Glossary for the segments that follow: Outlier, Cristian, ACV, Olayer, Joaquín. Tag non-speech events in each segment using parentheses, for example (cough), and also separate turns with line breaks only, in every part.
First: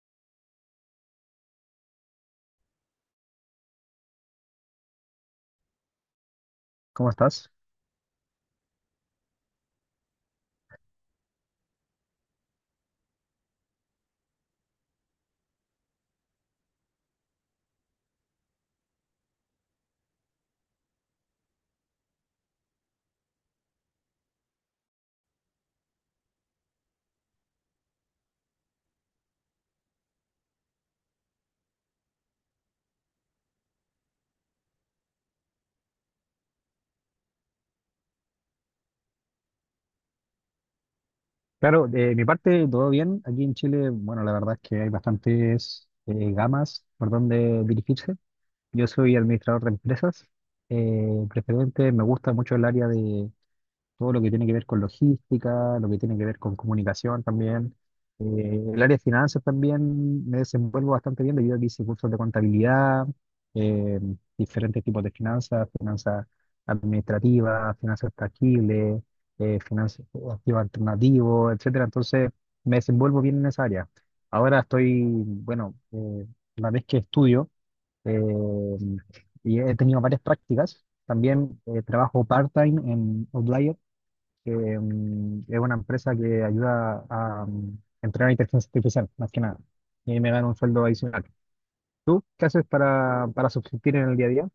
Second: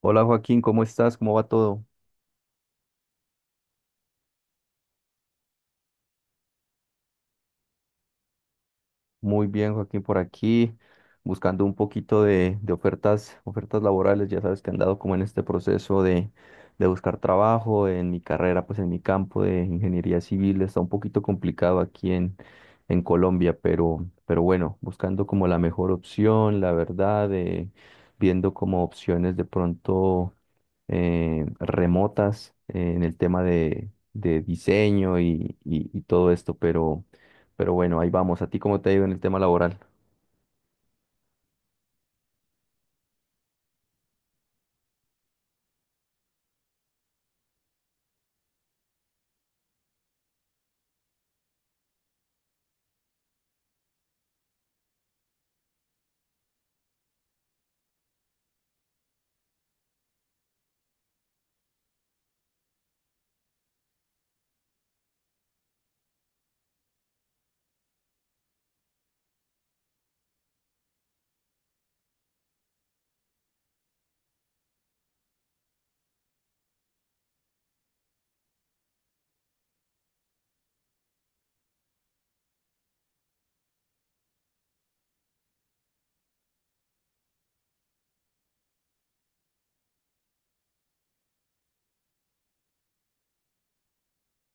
Hola Joaquín, ¿cómo estás? ¿Cómo va todo?
¿Cómo estás?
Muy bien, Joaquín, por aquí, buscando un poquito de ofertas, ofertas laborales. Ya sabes que han dado como en este proceso de buscar trabajo en mi carrera, pues en mi campo de ingeniería civil. Está un poquito complicado en Colombia, pero bueno, buscando como la mejor opción, la verdad, viendo como opciones de pronto remotas en el tema de diseño y todo esto, pero... Pero bueno, ahí vamos. ¿A ti cómo te ha ido en el tema laboral?
Claro, de mi parte todo bien. Aquí en Chile, bueno, la verdad es que hay bastantes gamas por donde dirigirse. Yo soy administrador de empresas. Preferente, me gusta mucho el área de, todo lo que tiene que ver con logística, lo que tiene que ver con comunicación también. El área de finanzas también me desenvuelvo bastante bien debido a que hice cursos de contabilidad, eh, diferentes tipos de finanzas, finanzas administrativas, finanzas tangibles, finanzas activos alternativos, etcétera. Entonces me desenvuelvo bien en esa área. Ahora estoy, bueno, la vez que estudio eh, y he tenido varias prácticas, también trabajo part-time en Outlier que es una empresa que ayuda a entrenar inteligencia artificial, más que nada. Y ahí me gano un sueldo adicional. ¿Tú qué haces para subsistir en el día a día?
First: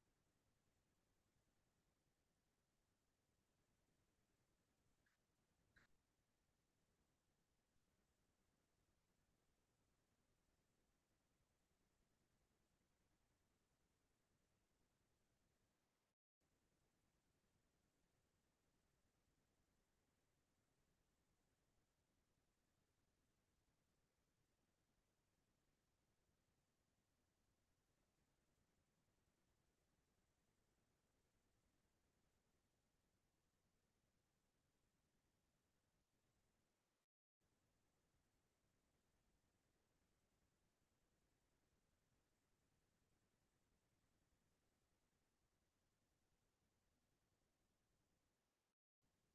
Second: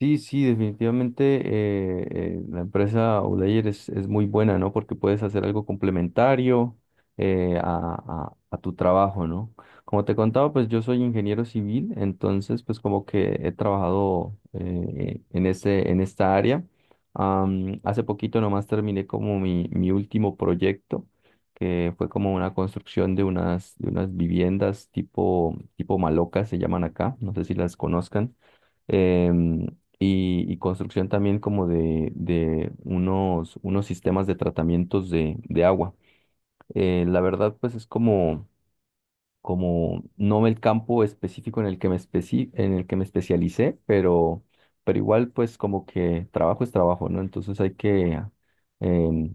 Sí, sí, definitivamente la empresa Olayer es muy buena, ¿no? Porque puedes hacer algo complementario a tu trabajo, ¿no? Como te contaba, pues yo soy ingeniero civil, entonces pues como que he trabajado en esta área. Hace poquito nomás terminé como mi último proyecto, que fue como una construcción de de unas viviendas tipo, tipo malocas, se llaman acá, no sé si las conozcan. Em, y, y construcción también como de unos, unos sistemas de tratamientos de agua. La verdad, pues es como no el campo específico en el que en el que me especialicé, pero igual pues como que trabajo es trabajo, ¿no? Entonces hay que em,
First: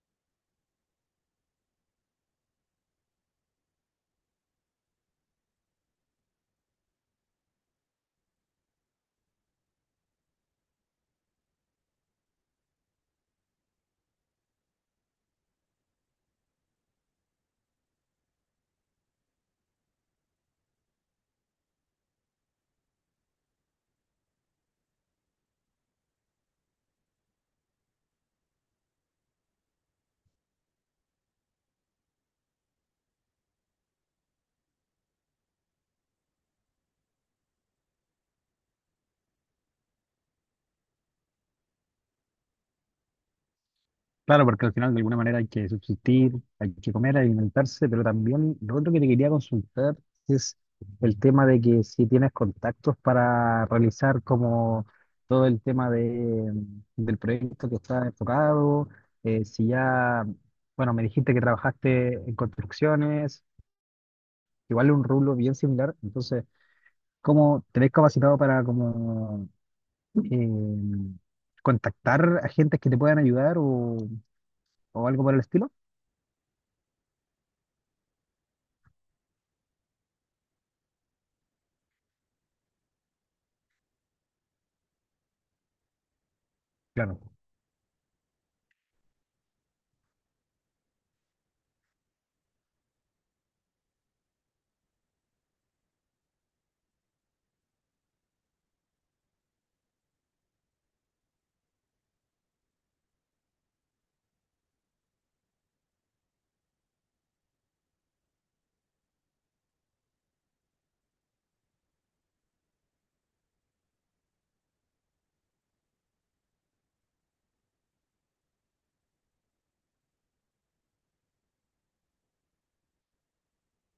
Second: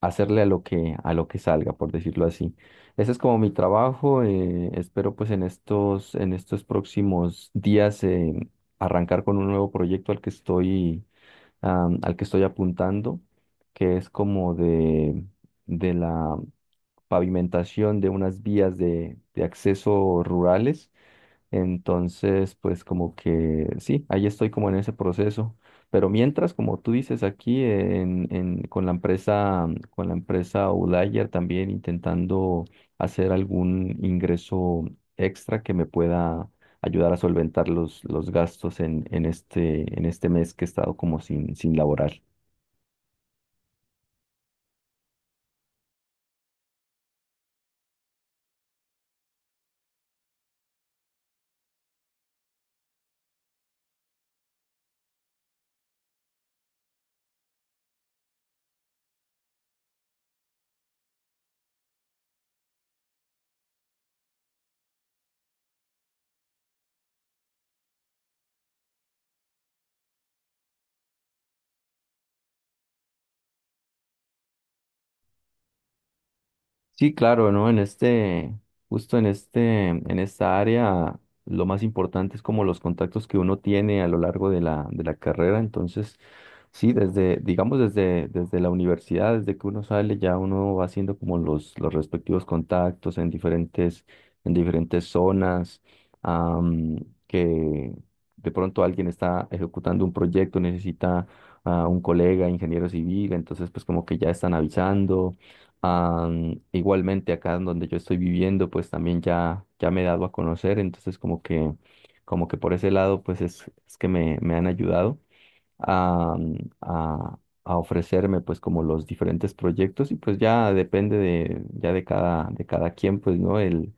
hacerle a lo a lo que salga, por decirlo así. Ese es como mi trabajo. Espero pues en en estos próximos días arrancar con un nuevo proyecto al que estoy al que estoy apuntando, que es como de la pavimentación de unas vías de acceso rurales. Entonces, pues como que sí, ahí estoy como en ese proceso. Pero mientras, como tú dices aquí, con la empresa Outlier también intentando hacer algún ingreso extra que me pueda ayudar a solventar los gastos en este mes que he estado como sin, sin laborar.
Claro, porque al final de alguna manera hay que subsistir, hay que comer, alimentarse, pero también lo otro que te quería consultar es el tema de que si tienes contactos para realizar como todo el tema de, del proyecto que está enfocado, si ya, bueno, me dijiste que trabajaste en construcciones, igual es un rublo bien similar. Entonces, ¿cómo te ves capacitado para como eh, contactar a gente que te puedan ayudar o algo por el estilo?
Sí, claro, ¿no? Justo en este, en esta área, lo más importante es como los contactos que uno tiene a lo largo de la carrera. Entonces, sí,
Claro,
desde, digamos, desde la universidad, desde que uno sale, ya uno va haciendo como los respectivos contactos en en diferentes zonas, am, que de pronto alguien está ejecutando un proyecto, necesita a un colega, ingeniero civil, entonces pues como que ya están avisando. Igualmente acá en donde yo estoy viviendo, pues también ya, ya me he dado a conocer, entonces como que por ese lado, pues es que me han ayudado a, a, a ofrecerme pues como los diferentes proyectos y pues ya depende ya de cada quien, pues, ¿no?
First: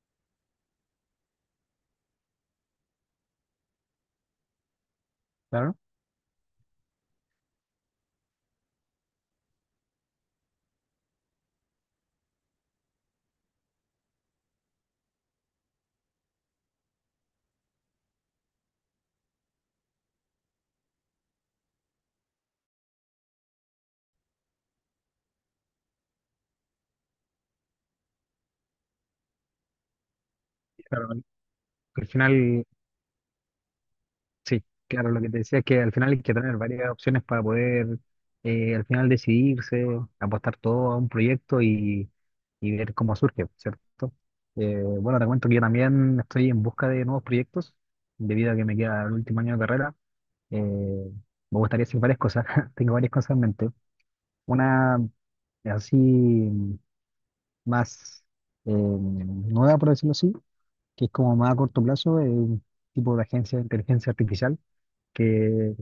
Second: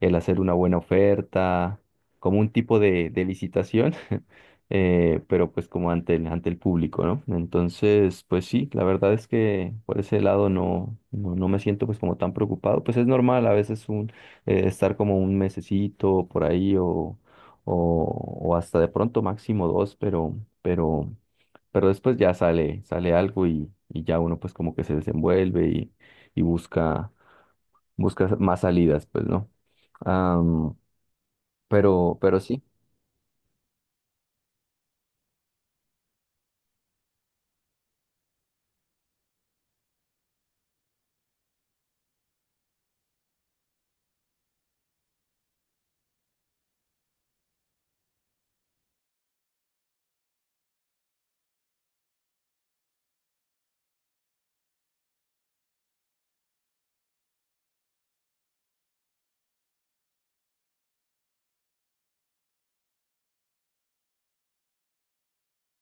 El hacer una buena oferta, como un tipo de licitación, (laughs) pero pues
claro.
como ante ante el público, ¿no? Entonces, pues sí, la verdad es que por ese lado no, no, no me siento pues como tan preocupado, pues es normal a veces estar como un mesecito por ahí o hasta de pronto máximo dos, pero, pero después ya sale, sale algo y ya uno pues como que se desenvuelve y busca, busca más salidas, pues, ¿no? Am,
Claro. Al
pero sí.
final, sí, claro, lo que te decía es que al final hay que tener varias opciones para poder al final decidirse, apostar todo a un proyecto y ver cómo surge, ¿cierto? Bueno, te cuento que yo también estoy en busca de nuevos proyectos, debido a que me queda el último año de carrera. Me gustaría hacer varias cosas, (laughs) tengo varias cosas en mente. Una así más nueva, por decirlo así, que es como más a corto plazo, un tipo de agencia de inteligencia artificial que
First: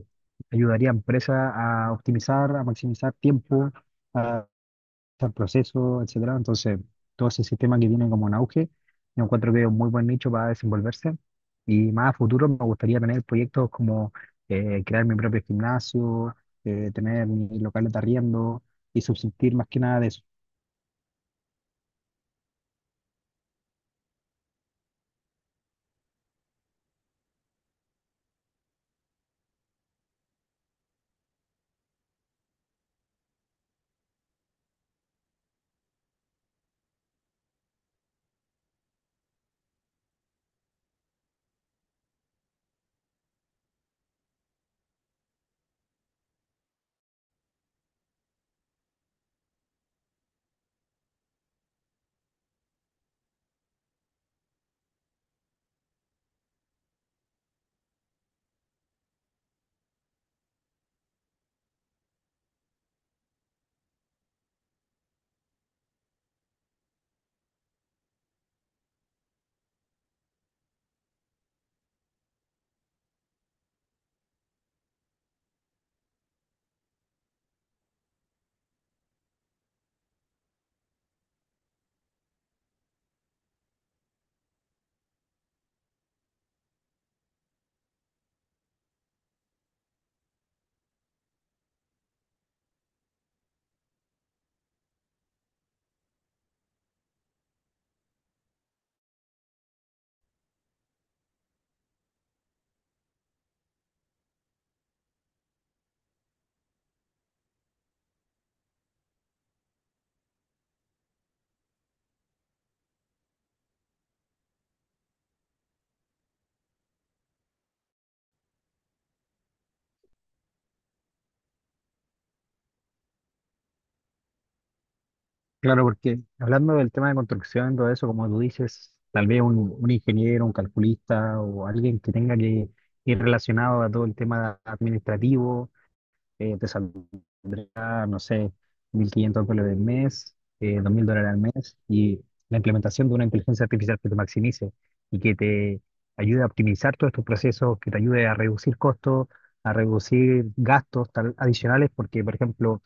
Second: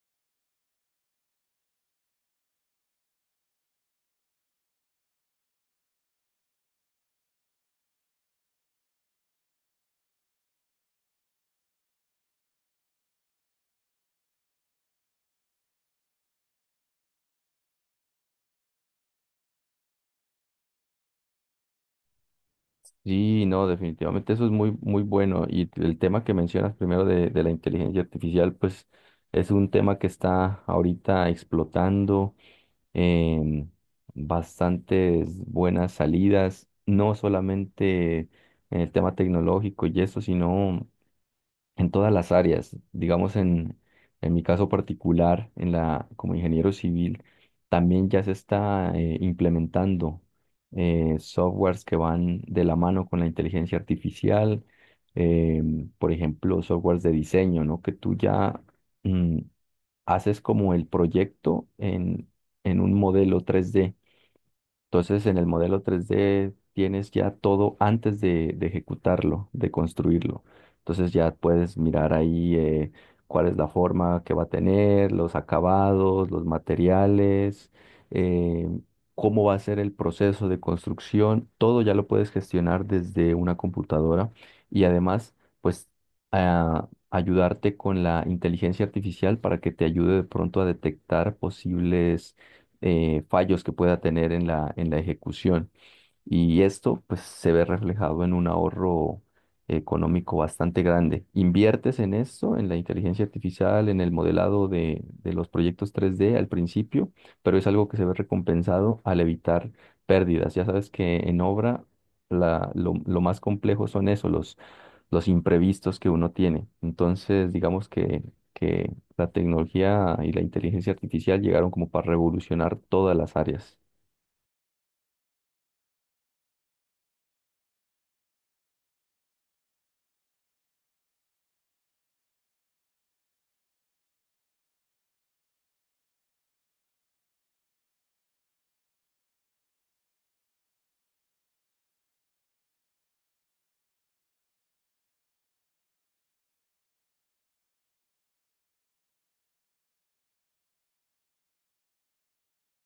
ayudaría a empresas a optimizar, a maximizar tiempo, al proceso, etcétera. Entonces, todo ese sistema que tiene como un auge, yo encuentro que es un muy buen nicho para desenvolverse. Y más a futuro me gustaría tener proyectos como crear mi propio gimnasio, tener mis locales de arriendo y subsistir más que nada de eso.
Sí, no, definitivamente eso es muy, muy bueno. Y el tema que mencionas primero de la inteligencia artificial, pues es un tema que está ahorita explotando. em, Bastantes buenas salidas, no solamente en el tema tecnológico y eso, sino en todas las áreas. Digamos, en mi caso particular, en la, como ingeniero civil, también ya se está implementando softwares que van de la mano con la inteligencia artificial, eh, por ejemplo, softwares de diseño, ¿no? Que tú ya mm, haces como el proyecto en un modelo tres d. Entonces, en el modelo 3D tienes ya todo antes de ejecutarlo, de construirlo. Entonces ya puedes mirar ahí cuál es la forma que va a tener, los acabados, los materiales, eh, cómo va a ser el proceso de construcción. Todo ya lo puedes gestionar desde una computadora y además, pues, ayudarte con la inteligencia artificial para que te ayude de pronto a detectar posibles fallos que pueda tener en en la ejecución. Y esto pues se ve reflejado en un ahorro económico bastante grande. Inviertes en esto, en la inteligencia artificial, en el modelado de los proyectos tres d al principio, pero es algo que se ve recompensado al evitar pérdidas. Ya sabes que en obra lo más complejo son eso, los imprevistos que uno tiene. Entonces, digamos que la tecnología y la inteligencia artificial llegaron como para revolucionar todas las áreas.
Claro, porque hablando del tema de construcción, todo eso, como tú dices, tal vez un ingeniero, un calculista o alguien que tenga que ir relacionado a todo el tema administrativo, te saldrá a, no sé, $1.500 al mes, $2.000 al mes, y la implementación de una inteligencia artificial que te maximice y que te ayude a optimizar todos estos procesos, que te ayude a reducir costos, a reducir gastos tal- adicionales, porque, por ejemplo,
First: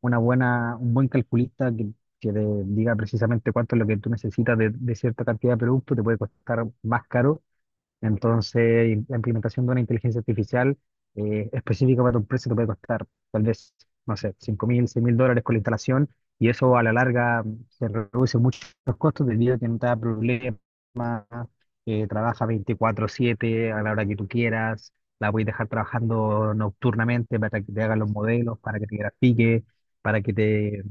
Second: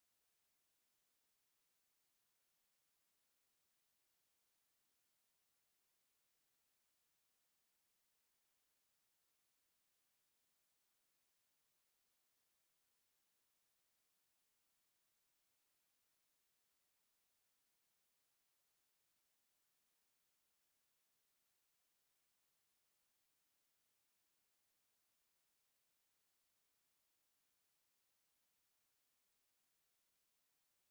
una buena, un buen calculista que te diga precisamente cuánto es lo que tú necesitas de cierta cantidad de producto te puede costar más caro. Entonces, y la implementación de una inteligencia artificial específica para tu empresa te puede costar tal vez, no sé, 5.000, $6.000 con la instalación, y eso a la larga se reduce muchos costos debido a que no te da problemas, trabaja 24/7 a la hora que tú quieras, la puedes dejar trabajando nocturnamente para que te hagan los modelos, para que te grafique, para que te...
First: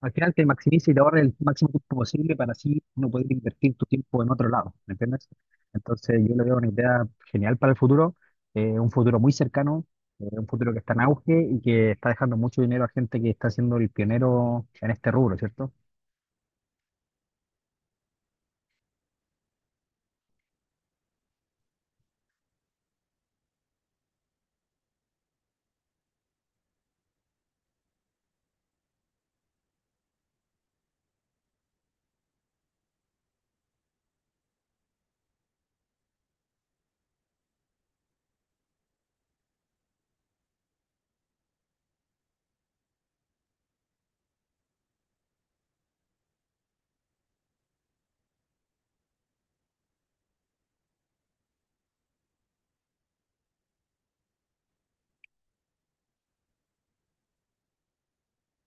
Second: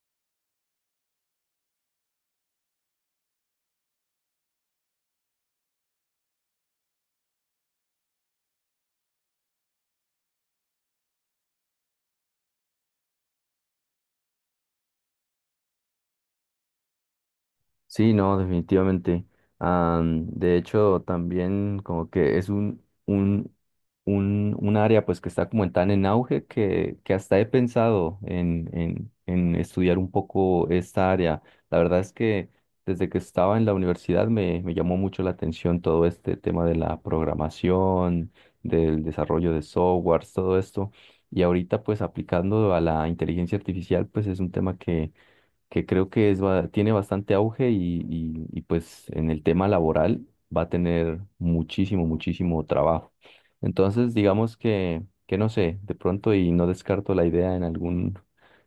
Al final te maximice y te ahorre el máximo tiempo posible para así no poder invertir tu tiempo en otro lado, ¿me entiendes? Entonces yo le veo una idea genial para el futuro, un futuro muy cercano, un futuro que está en auge y que está dejando mucho dinero a gente que está siendo el pionero en este rubro, ¿cierto?
Sí, no, definitivamente. De hecho, también como que es un área pues que está como en tan en auge que hasta he pensado en estudiar un poco esta área. La verdad es que desde que estaba en la universidad me, me llamó mucho la atención todo este tema de la programación, del desarrollo de softwares, todo esto. Y ahorita pues aplicando a la inteligencia artificial pues es un tema que creo que tiene bastante auge y, pues en el tema laboral va a tener muchísimo, muchísimo trabajo. Entonces, digamos que no sé, de pronto y no descarto la idea en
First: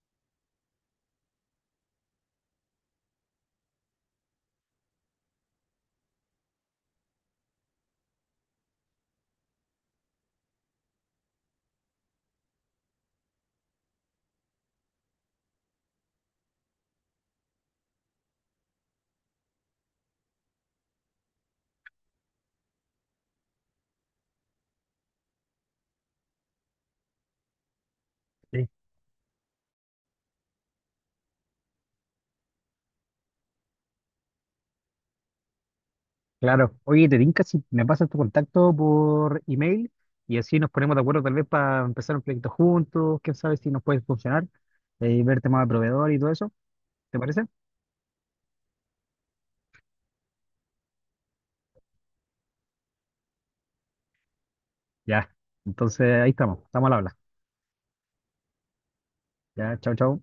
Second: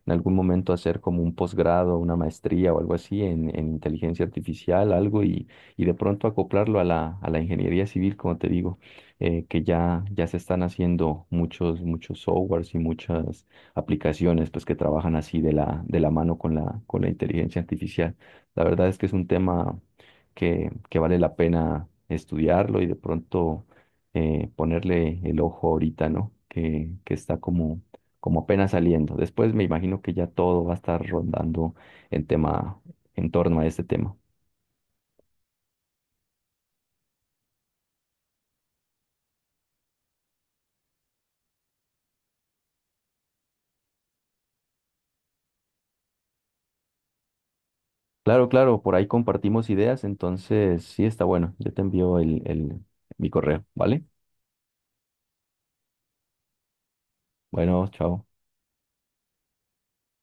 en algún momento hacer como un posgrado, una maestría o algo así en inteligencia artificial, algo y de pronto acoplarlo a a la ingeniería civil, como te digo, que ya, ya se están haciendo muchos, muchos softwares y muchas aplicaciones pues que trabajan así de de la mano con con la inteligencia artificial. La verdad es que es un tema que vale la pena estudiarlo y de pronto ponerle el ojo ahorita, ¿no? Que está como, como
Sí.
apenas saliendo. Después me imagino que ya todo va a estar rondando en tema, en torno a este tema.
Claro. Oye, te tinca si me pasas tu contacto por email y así nos ponemos de acuerdo tal vez para empezar un proyecto juntos, quién sabe si nos puede funcionar, y ver temas de proveedor y todo eso, ¿te parece?
Claro, claro, por ahí compartimos ideas, entonces sí está bueno. Yo te envío el, mi correo, ¿vale?
Ya. Entonces ahí estamos, estamos al habla.
Bueno, chao.
Ya, chao, chao.